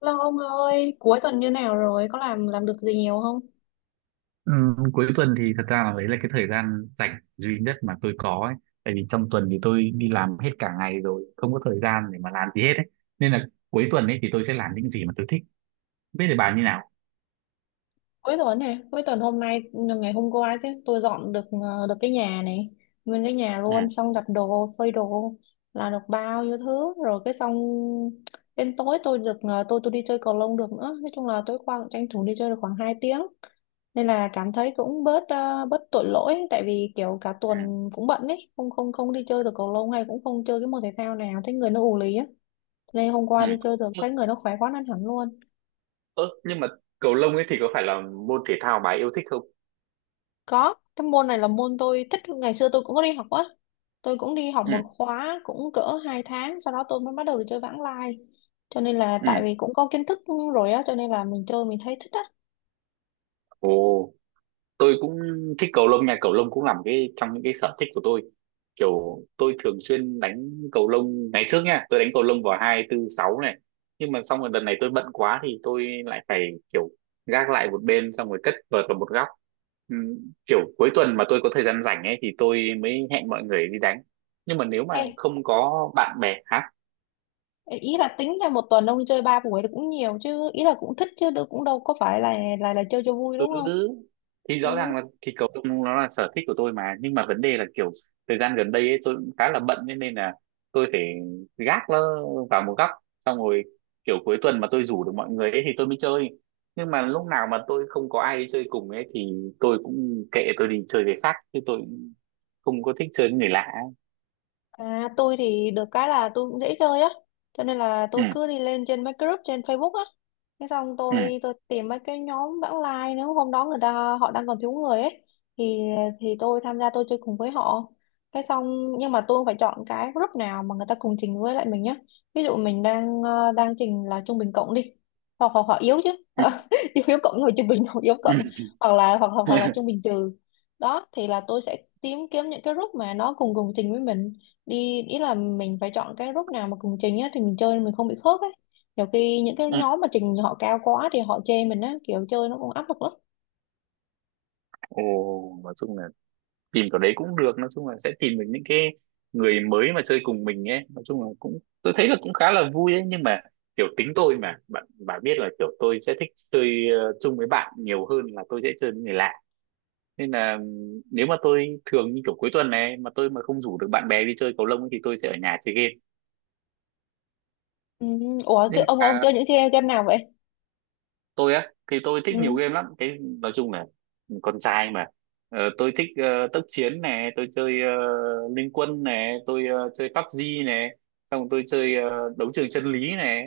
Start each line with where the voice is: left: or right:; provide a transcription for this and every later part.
left: Lo ông ơi, cuối tuần như nào rồi? Có làm được gì nhiều không?
right: Cuối tuần thì thật ra là đấy là cái thời gian rảnh duy nhất mà tôi có ấy. Tại vì trong tuần thì tôi đi làm hết cả ngày rồi, không có thời gian để mà làm gì hết ấy. Nên là cuối tuần ấy thì tôi sẽ làm những gì mà tôi thích. Biết thì bà như nào?
left: Cuối tuần hôm nay ngày hôm qua chứ tôi dọn được được cái nhà này, nguyên cái nhà
right: Ừ,
left: luôn, xong đặt đồ phơi đồ là được bao nhiêu thứ rồi, cái xong đến tối tôi được tôi đi chơi cầu lông được nữa. Nói chung là tối qua cũng tranh thủ đi chơi được khoảng 2 tiếng, nên là cảm thấy cũng bớt bớt tội lỗi, tại vì kiểu cả
right: ừ,
left: tuần cũng bận ấy, không không không đi chơi được cầu lông hay cũng không chơi cái môn thể thao nào, thấy người nó ù lì á. Đây hôm
right: ừ.
left: qua đi chơi được
right: Ơ,
left: thấy người nó khỏe quá nên hẳn luôn.
right: ơ, nhưng mà cầu lông ấy thì có phải là môn thể thao bà ấy yêu thích không?
left: Có, cái môn này là môn tôi thích, ngày xưa tôi cũng có đi học á. Tôi cũng đi học
right: Ừ,
left: một khóa cũng cỡ 2 tháng, sau đó tôi mới bắt đầu đi chơi vãng lai. Cho nên là
right: ừ.
left: tại vì cũng có kiến thức rồi á, cho nên là mình chơi mình thấy thích á.
right: Ồ. Tôi cũng thích cầu lông nha, cầu lông cũng làm cái trong những cái sở thích của tôi, kiểu tôi thường xuyên đánh cầu lông ngày trước nha, tôi đánh cầu lông vào hai tư sáu này. Nhưng mà xong rồi đợt này tôi bận quá thì tôi lại phải kiểu gác lại một bên, xong rồi cất vợt vào một góc. Kiểu cuối tuần mà tôi có thời gian rảnh ấy thì tôi mới hẹn mọi người đi đánh, nhưng mà nếu mà
left: Ê,
right: không có bạn bè hả.
left: ý là tính là một tuần ông đi chơi 3 buổi thì cũng nhiều chứ, ý là cũng thích chứ đâu, cũng đâu có phải là là chơi cho vui
right: Ừ,
left: đúng không?
right: thì rõ
left: Ừ.
right: ràng là thịt cầu lông nó là sở thích của tôi mà, nhưng mà vấn đề là kiểu thời gian gần đây ấy, tôi cũng khá là bận, thế nên là tôi phải gác nó vào một góc, xong rồi kiểu cuối tuần mà tôi rủ được mọi người ấy thì tôi mới chơi. Nhưng mà lúc nào mà tôi không có ai đi chơi cùng ấy thì tôi cũng kệ, tôi đi chơi với khác, chứ tôi cũng không có thích chơi với người lạ ấy.
left: À, tôi thì được cái là tôi cũng dễ chơi á, cho nên là
right: Ừ,
left: tôi cứ đi lên trên mấy cái group trên Facebook á, thế xong
right: ừ,
left: tôi tìm mấy cái nhóm vãng lai, nếu hôm đó người ta họ đang còn thiếu người ấy, thì tôi tham gia tôi chơi cùng với họ. Cái xong nhưng mà tôi phải chọn cái group nào mà người ta cùng trình với lại mình nhá. Ví dụ mình đang đang trình là trung bình cộng đi, hoặc hoặc họ yếu chứ, yếu, yếu cộng rồi trung bình hoặc yếu
right: ừ,
left: cộng,
right: ừ.
left: hoặc là hoặc hoặc hoặc là trung bình trừ. Đó thì là tôi sẽ tìm kiếm những cái group mà nó cùng cùng trình với mình đi, ý là mình phải chọn cái group nào mà cùng trình á thì mình chơi mình không bị khớp ấy. Nhiều khi những cái nhóm mà trình họ cao quá thì họ chê mình á, kiểu chơi nó cũng áp lực lắm.
right: Ồ, nói chung là tìm kiểu đấy cũng được, nói chung là sẽ tìm được những cái người mới mà chơi cùng mình ấy, nói chung là cũng tôi thấy là cũng khá là vui ấy. Nhưng mà kiểu tính tôi mà bạn bạn biết là kiểu tôi sẽ thích chơi chung với bạn nhiều hơn là tôi sẽ chơi với người lạ. Nên là nếu mà tôi thường như kiểu cuối tuần này mà tôi mà không rủ được bạn bè đi chơi cầu lông ấy thì tôi sẽ ở nhà chơi game.
left: Ừ. Ủa cái
right: Nhưng
left: ông
right: mà
left: chơi những game game nào vậy?
right: tôi thì tôi thích nhiều
left: Ừ.
right: game lắm, cái nói chung là con trai mà. Tôi thích tốc chiến này, tôi chơi Liên Quân này, tôi chơi PUBG này, xong rồi tôi chơi đấu trường chân lý này.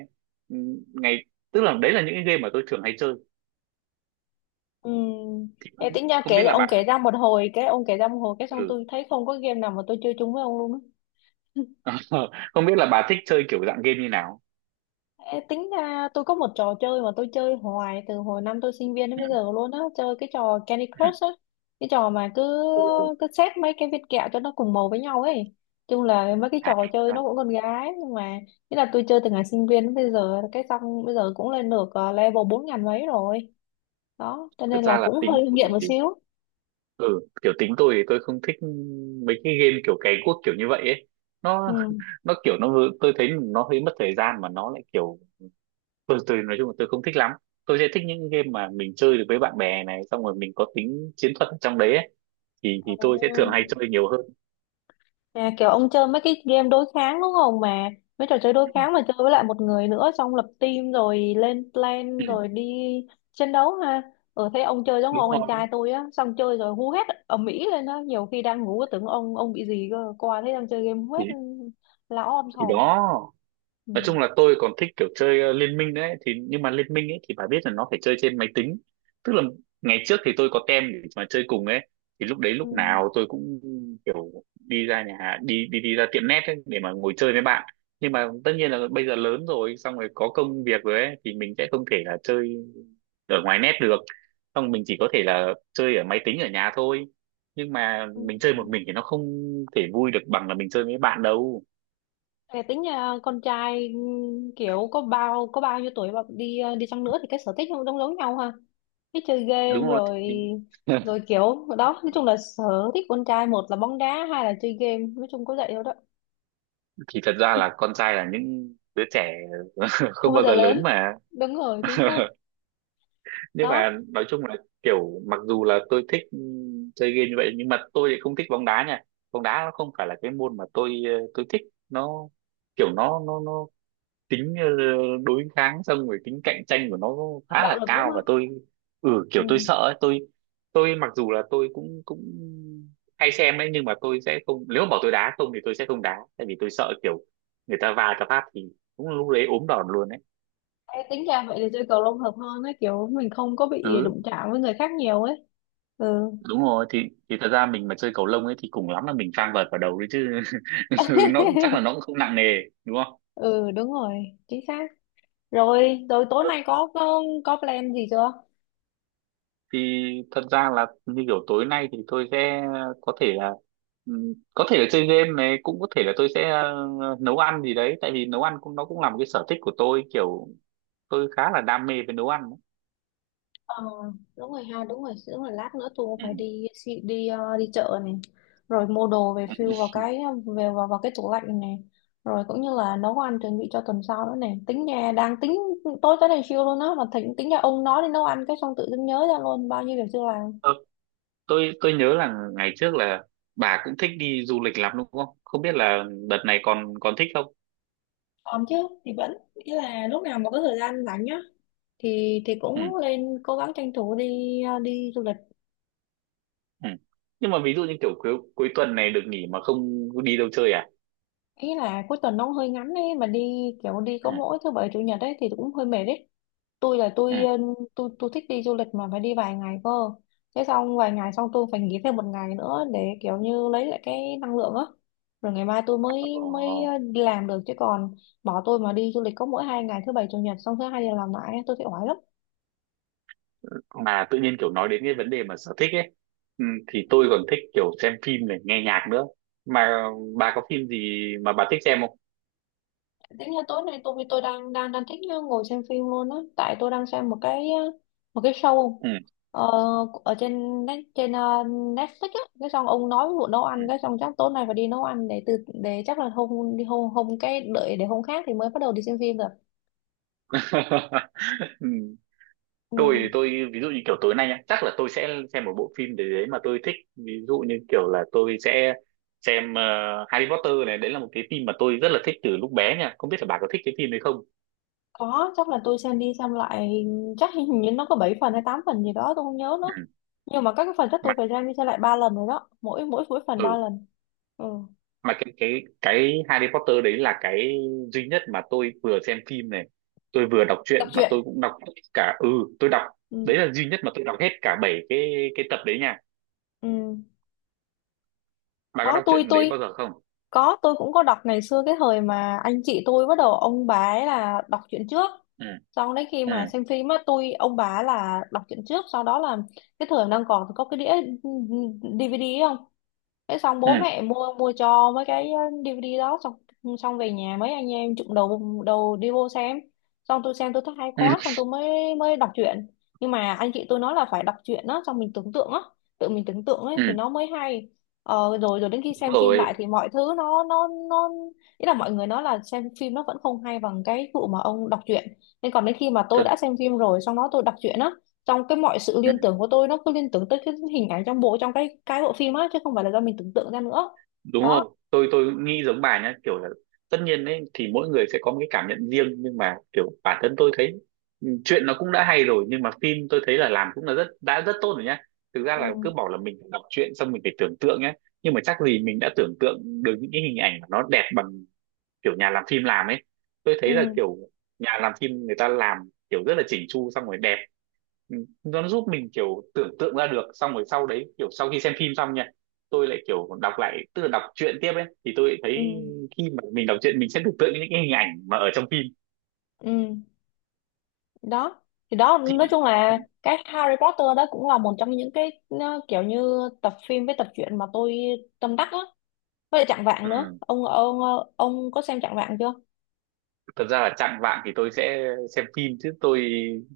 right: Ừ, Ngày, tức là đấy là những cái game mà tôi thường hay chơi,
left: Ừ.
right: thì
left: Ê,
right: cũng
left: tính ra
right: không biết
left: kể
right: là
left: ông
right: bà
left: kể
right: thích.
left: ra một hồi cái ông kể ra một hồi cái xong
right: Ừ.
left: tôi thấy không có game nào mà tôi chơi chung với ông luôn á.
right: Không biết là bà thích chơi kiểu dạng game như nào.
left: Ê, tính ra tôi có một trò chơi mà tôi chơi hoài từ hồi năm tôi sinh viên đến bây
right: Ừ.
left: giờ luôn á, chơi cái trò Candy Crush á, cái trò mà cứ
right: Ừ. Ồ,
left: cứ xếp mấy cái viên kẹo cho nó cùng màu với nhau ấy. Chung là mấy cái
right: à,
left: trò chơi nó
right: à,
left: cũng con gái, nhưng mà nghĩa là tôi chơi từ ngày sinh viên đến bây giờ, cái xong bây giờ cũng lên được level bốn ngàn mấy rồi. Đó cho
right: thật
left: nên
right: ra
left: là
right: là
left: cũng
right: tính
left: hơi
right: tôi,
left: nghiện một xíu.
right: ừ kiểu tính tôi thì tôi không thích mấy cái game kiểu cày cuốc kiểu như vậy ấy, nó
left: Ừ.
right: nó kiểu nó vừa- tôi thấy nó hơi mất thời gian mà nó lại kiểu, tôi nói chung là tôi không thích lắm. Tôi sẽ thích những game mà mình chơi được với bạn bè này, xong rồi mình có tính chiến thuật ở trong đấy ấy. Thì tôi sẽ thường hay
left: À,
right: chơi nhiều hơn.
left: à, kiểu ông chơi mấy cái game đối kháng đúng không, mà mấy trò chơi đối
right: Ừ.
left: kháng mà chơi với lại một người nữa, xong lập team rồi lên
right: Ừ.
left: plan rồi đi chiến đấu ha. Ừ, thấy ông chơi giống
right: Đúng
left: ông anh
right: rồi,
left: trai tôi á, xong chơi rồi hú hét ầm ĩ lên á, nhiều khi đang ngủ tưởng ông bị gì cơ, qua thấy đang chơi game hú hét,
right: thì
left: lão om
right: thì
left: sòm.
right: đó,
left: Ừ.
right: nói chung là tôi còn thích kiểu chơi liên minh đấy thì, nhưng mà liên minh ấy thì bà biết là nó phải chơi trên máy tính. Tức là ngày trước thì tôi có tem để mà chơi cùng ấy, thì lúc đấy
left: Ừ.
right: lúc nào tôi cũng kiểu đi ra nhà hàng- đi đi đi ra tiệm net ấy để mà ngồi chơi với bạn. Nhưng mà tất nhiên là bây giờ lớn rồi, xong rồi có công việc rồi ấy, thì mình sẽ không thể là chơi ở ngoài net được, xong mình chỉ có thể là chơi ở máy tính ở nhà thôi. Nhưng mà
left: Ừ.
right: mình chơi một mình thì nó không thể vui được bằng là mình chơi với bạn đâu.
left: Thế tính nhà con trai kiểu có bao nhiêu tuổi mà đi đi chăng nữa thì cái sở thích không giống giống nhau ha, cái chơi game
right: Đúng không,
left: rồi rồi kiểu đó. Nói chung là sở thích con trai một là bóng đá hai là chơi game, nói chung có vậy đâu đó.
right: thì thật ra là con trai là những đứa trẻ
left: Không
right: không
left: bao
right: bao
left: giờ
right: giờ lớn
left: lớn,
right: mà.
left: đúng rồi chính xác.
right: Nhưng
left: Đó,
right: mà nói chung là kiểu mặc dù là tôi thích chơi game như vậy, nhưng mà tôi lại không thích bóng đá nha. Bóng đá nó không phải là cái môn mà tôi tôi thích. Nó kiểu nó tính đối kháng, xong rồi tính cạnh tranh của nó khá
left: bạo
right: là
left: lực đúng
right: cao,
left: không.
right: và tôi, ừ kiểu tôi
left: Ừ.
right: sợ ấy, tôi mặc dù là tôi cũng cũng hay xem ấy, nhưng mà tôi sẽ không, nếu mà bảo tôi đá không thì tôi sẽ không đá, tại vì tôi sợ kiểu người ta va cho phát thì cũng lúc đấy ốm đòn luôn ấy.
left: Ê, tính ra vậy thì chơi cầu lông hợp hơn ấy, kiểu mình không có bị
right: Ừ,
left: đụng chạm với người khác nhiều ấy. Ừ.
right: đúng rồi, thì thật ra mình mà chơi cầu lông ấy thì cùng lắm là mình phang vợt vào đầu đấy chứ. Nó cũng- chắc là nó cũng không nặng nề. Đúng không,
left: Ừ, đúng rồi chính xác. Rồi rồi tối nay có plan gì chưa?
right: thì thật ra là như kiểu tối nay thì tôi sẽ có thể là có thể là chơi game này, cũng có thể là tôi sẽ nấu ăn gì đấy, tại vì nấu ăn cũng nó cũng là một cái sở thích của tôi, kiểu tôi khá là đam mê với nấu ăn ấy.
left: Ờ, đúng rồi ha, đúng rồi đúng rồi, lát nữa tôi cũng
right: Ừ.
left: phải đi đi đi, đi chợ này, rồi mua đồ về fill vào cái vào cái tủ lạnh này, rồi cũng như là nấu ăn chuẩn bị cho tuần sau nữa này. Tính nhà đang tính tối tới này siêu luôn á, mà tính tính nhà ông nói đi nấu ăn cái xong tự dưng nhớ ra luôn bao nhiêu việc chưa làm.
right: Ờ, tôi nhớ là ngày trước là bà cũng thích đi du lịch lắm đúng không, không biết là đợt này còn còn thích không.
left: Còn chứ, thì vẫn nghĩa là lúc nào mà có thời gian rảnh nhá thì
right: Ừ.
left: cũng lên cố gắng tranh thủ đi đi du lịch.
right: Ừ. Nhưng mà ví dụ như kiểu cuối cuối tuần này được nghỉ mà không đi đâu chơi à.
left: Ý là cuối tuần nó cũng hơi ngắn ấy, mà đi kiểu đi có
right: Ừ.
left: mỗi thứ bảy chủ nhật ấy thì cũng hơi mệt ấy. Tôi là
right: Ừ.
left: tôi tôi thích đi du lịch mà phải đi vài ngày cơ, thế xong vài ngày xong tôi phải nghỉ thêm một ngày nữa để kiểu như lấy lại cái năng lượng á, rồi ngày mai tôi mới mới
right: Ờ.
left: đi làm được, chứ còn bỏ tôi mà đi du lịch có mỗi hai ngày thứ bảy chủ nhật, xong thứ hai giờ làm lại tôi thấy oải lắm.
right: Mà tự nhiên kiểu nói đến cái vấn đề mà sở thích ấy, ừ, thì tôi còn thích kiểu xem phim này, nghe nhạc nữa. Mà bà có phim gì mà bà thích xem không.
left: Tính là tối nay tôi đang đang đang thích ngồi xem phim luôn á, tại tôi đang xem một cái show
right: Ừ.
left: ờ, trên Netflix á, cái xong ông nói vụ nấu ăn cái xong chắc tối nay phải đi nấu ăn. Để từ để Chắc là hôm đi hôm hôm cái đợi để hôm khác thì mới bắt đầu đi xem phim được.
right: Ừ.
left: Ừ.
right: Tôi ví dụ như kiểu tối nay nhá, chắc là tôi sẽ xem một bộ phim để đấy mà tôi thích, ví dụ như kiểu là tôi sẽ xem Harry Potter này, đấy là một cái phim mà tôi rất là thích từ lúc bé nha, không biết là bà có thích cái phim đấy không.
left: Có, chắc là tôi xem đi xem lại. Chắc hình như nó có 7 phần hay 8 phần gì đó tôi không nhớ nữa,
right: Ừ.
left: nhưng mà các cái phần chắc tôi
right: Mà-
left: phải xem đi xem lại ba lần rồi đó, mỗi mỗi mỗi phần ba
right: ừ,
left: lần. Ừ.
right: mà cái cái Harry Potter đấy là cái duy nhất mà tôi vừa xem phim này, tôi vừa đọc
left: Tập
right: truyện mà
left: truyện.
right: tôi cũng đọc hết cả, ừ tôi đọc, đấy
left: Ừ.
right: là duy nhất mà tôi đọc hết cả 7 cái tập đấy nha.
left: Ừ.
right: Bà có
left: Đó
right: đọc
left: tôi
right: truyện đấy bao giờ không.
left: có, tôi cũng có đọc ngày xưa, cái thời mà anh chị tôi bắt đầu ông bà ấy là đọc truyện trước.
right: Ừ,
left: Sau đấy khi
right: ừ,
left: mà xem phim á, tôi ông bà là đọc truyện trước, sau đó là cái thời đang còn có cái đĩa DVD ấy không? Thế xong
right: ừ,
left: bố mẹ mua mua cho mấy cái DVD đó, xong xong về nhà mấy anh em chụm đầu đầu đi vô xem, xong tôi xem tôi thấy hay
right: ừ,
left: quá, xong tôi mới mới đọc truyện. Nhưng mà anh chị tôi nói là phải đọc truyện đó xong mình tưởng tượng á, tự mình tưởng tượng ấy thì
right: ừ.
left: nó mới hay. Ờ, rồi rồi đến khi
right: Đúng
left: xem phim
right: rồi,
left: lại thì mọi thứ nó, ý là mọi người nói là xem phim nó vẫn không hay bằng cái vụ mà ông đọc truyện, nên còn đến khi mà tôi
right: thật,
left: đã xem phim rồi xong đó tôi đọc truyện á, trong cái mọi sự
right: ừ.
left: liên tưởng của tôi nó cứ liên tưởng tới cái hình ảnh trong bộ trong cái bộ phim á, chứ không phải là do mình tưởng tượng ra nữa.
right: Đúng rồi,
left: Đó.
right: tôi nghĩ giống bà nhá, kiểu là tất nhiên ấy thì mỗi người sẽ có một cái cảm nhận riêng, nhưng mà kiểu bản thân tôi thấy ừ, chuyện nó cũng đã hay rồi, nhưng mà phim tôi thấy là làm cũng là rất đã rất tốt rồi nhá. Thực ra
left: Ừ.
right: là cứ bảo là mình phải đọc truyện, xong mình phải tưởng tượng nhá, nhưng mà chắc gì mình đã tưởng tượng được những cái hình ảnh mà nó đẹp bằng kiểu nhà làm phim làm ấy. Tôi thấy là
left: Ừ.
right: kiểu nhà làm phim người ta làm kiểu rất là chỉnh chu, xong rồi đẹp. Ừ, nó giúp mình kiểu tưởng tượng ra được, xong rồi sau đấy kiểu sau khi xem phim xong nha, tôi lại kiểu đọc lại, tức là đọc truyện tiếp ấy, thì tôi lại
left: Ừ.
right: thấy khi mà mình đọc truyện mình sẽ tưởng tượng những cái hình ảnh mà ở trong phim.
left: Ừ. Đó thì đó, nói
right: Thì
left: chung là cái Harry Potter đó cũng là một trong những cái nó kiểu như tập phim với tập truyện mà tôi tâm đắc á, với lại Chạng Vạng nữa.
right: ừ,
left: Ông ông có xem Chạng Vạng chưa?
right: thật ra là Chạng Vạng thì tôi sẽ xem phim, chứ tôi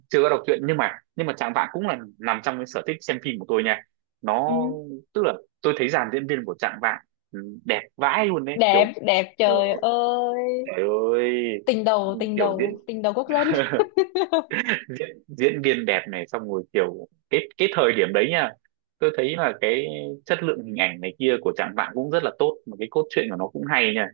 right: chưa có đọc truyện, nhưng mà Chạng Vạng cũng là nằm trong cái sở thích xem phim của tôi nha. Nó
left: Ừ.
right: tức là tôi thấy dàn diễn viên của Chạng Vạng ừ, đẹp vãi luôn đấy
left: Đẹp,
right: kiểu
left: đẹp
right: ờ,
left: trời ơi.
right: Trời ơi.
left: Tình đầu,
right: Kiểu diễn
left: tình đầu quốc dân.
right: diễn diễn viên đẹp này, xong rồi kiểu cái thời điểm đấy nha, tôi thấy là cái chất lượng hình ảnh này kia của Trạng Vạn cũng rất là tốt, mà cái cốt truyện của nó cũng hay nha.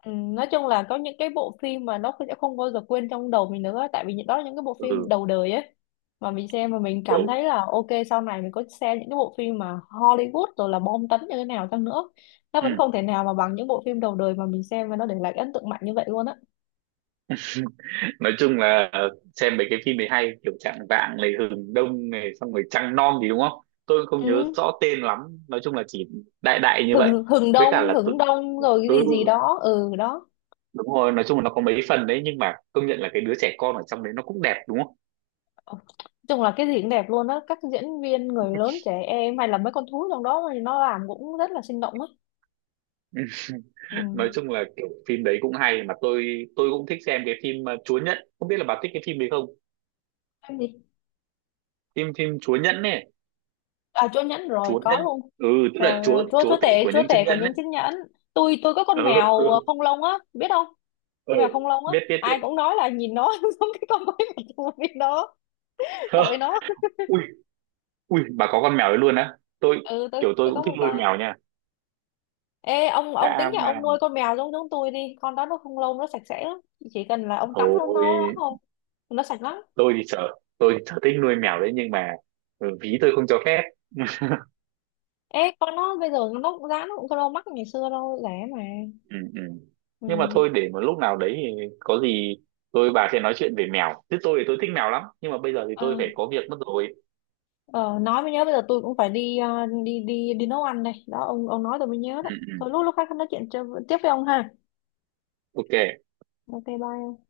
left: Ừ, nói chung là có những cái bộ phim mà nó sẽ không bao giờ quên trong đầu mình nữa, tại vì những- đó là những cái bộ phim
right: Ừ
left: đầu đời ấy mà mình xem, mà mình
right: kiểu
left: cảm thấy là ok sau này mình có xem những cái bộ phim mà Hollywood rồi là bom tấn như thế nào chăng nữa, nó vẫn
right: ừ.
left: không thể nào mà bằng những bộ phim đầu đời mà mình xem và nó để lại ấn tượng mạnh như vậy luôn á.
right: Nói chung là xem mấy cái phim đấy hay, kiểu Trạng Vạn này, Hừng Đông này, xong rồi Trăng Non gì đúng không, tôi cũng không nhớ
left: Ừ.
right: rõ tên lắm. Nói chung là chỉ đại đại như vậy.
left: Hừng Hừng
right: Với cả
left: Đông
right: là tự,
left: Hừng Đông rồi cái
right: ừ
left: gì gì đó ừ đó.
right: đúng rồi, nói chung là nó có mấy phần đấy, nhưng mà công nhận là cái đứa trẻ con ở trong đấy nó cũng đẹp đúng không.
left: Ờ, nói chung là cái gì cũng đẹp luôn á, các diễn viên người lớn trẻ em hay là mấy con thú trong đó thì nó làm cũng rất là sinh động á.
right: Ừ.
left: Ừ.
right: Nói chung là kiểu phim đấy cũng hay, mà tôi cũng thích xem cái phim Chúa Nhẫn, không biết là bà thích cái phim đấy không.
left: Em gì?
right: Phim phim Chúa Nhẫn này,
left: À, chúa nhẫn rồi,
right: Chúa
left: có
right: Nhẫn,
left: luôn.
right: ừ tức là
left: Rồi,
right: chúa
left: rồi chúa chúa
right: chúa tể
left: tể,
right: của
left: chúa
right: những chiếc
left: tể của
right: nhẫn
left: những
right: ấy.
left: chiếc nhẫn. Tôi có con
right: Ừ,
left: mèo
right: ừ,
left: không lông á biết không?
right: ừ.
left: Con mèo không lông á,
right: Biết, biết,
left: ai
right: biết.
left: cũng nói là nhìn nó giống cái con quái vật của biết nó.
right: Hơ,
left: Tội nó.
right: ui, ui bà có con mèo đấy luôn á tôi,
left: Ừ, tôi
right: kiểu tôi
left: tôi có
right: cũng thích
left: một
right: nuôi
left: con.
right: mèo nha.
left: Ê ông, tính
right: Đã
left: nhà ông
right: mà
left: nuôi con mèo giống giống tôi đi, con đó nó không lông, nó sạch sẽ lắm, chỉ cần là ông tắm nó
right: thôi,
left: thôi, nó sạch lắm.
right: tôi thì sợ, tôi thì sở thích nuôi mèo đấy, nhưng mà ừ, ví tôi không cho phép.
left: Ê con nó bây giờ nó cũng giá nó cũng không đâu mắc, ngày xưa đâu rẻ mà.
right: Ừ, ừ.
left: Ừ.
right: Nhưng mà thôi để một lúc nào đấy thì có gì tôi bà sẽ nói chuyện về mèo, chứ tôi thì tôi thích mèo lắm, nhưng mà bây giờ thì tôi
left: À,
right: phải có việc mất rồi.
left: ờ, nói mới nhớ bây giờ tôi cũng phải đi đi nấu ăn đây. Đó ông nói tôi mới nhớ đấy.
right: Ừ, ừ.
left: Thôi lúc lúc khác nói chuyện cho- tiếp với ông ha.
right: Ok.
left: Ok bye.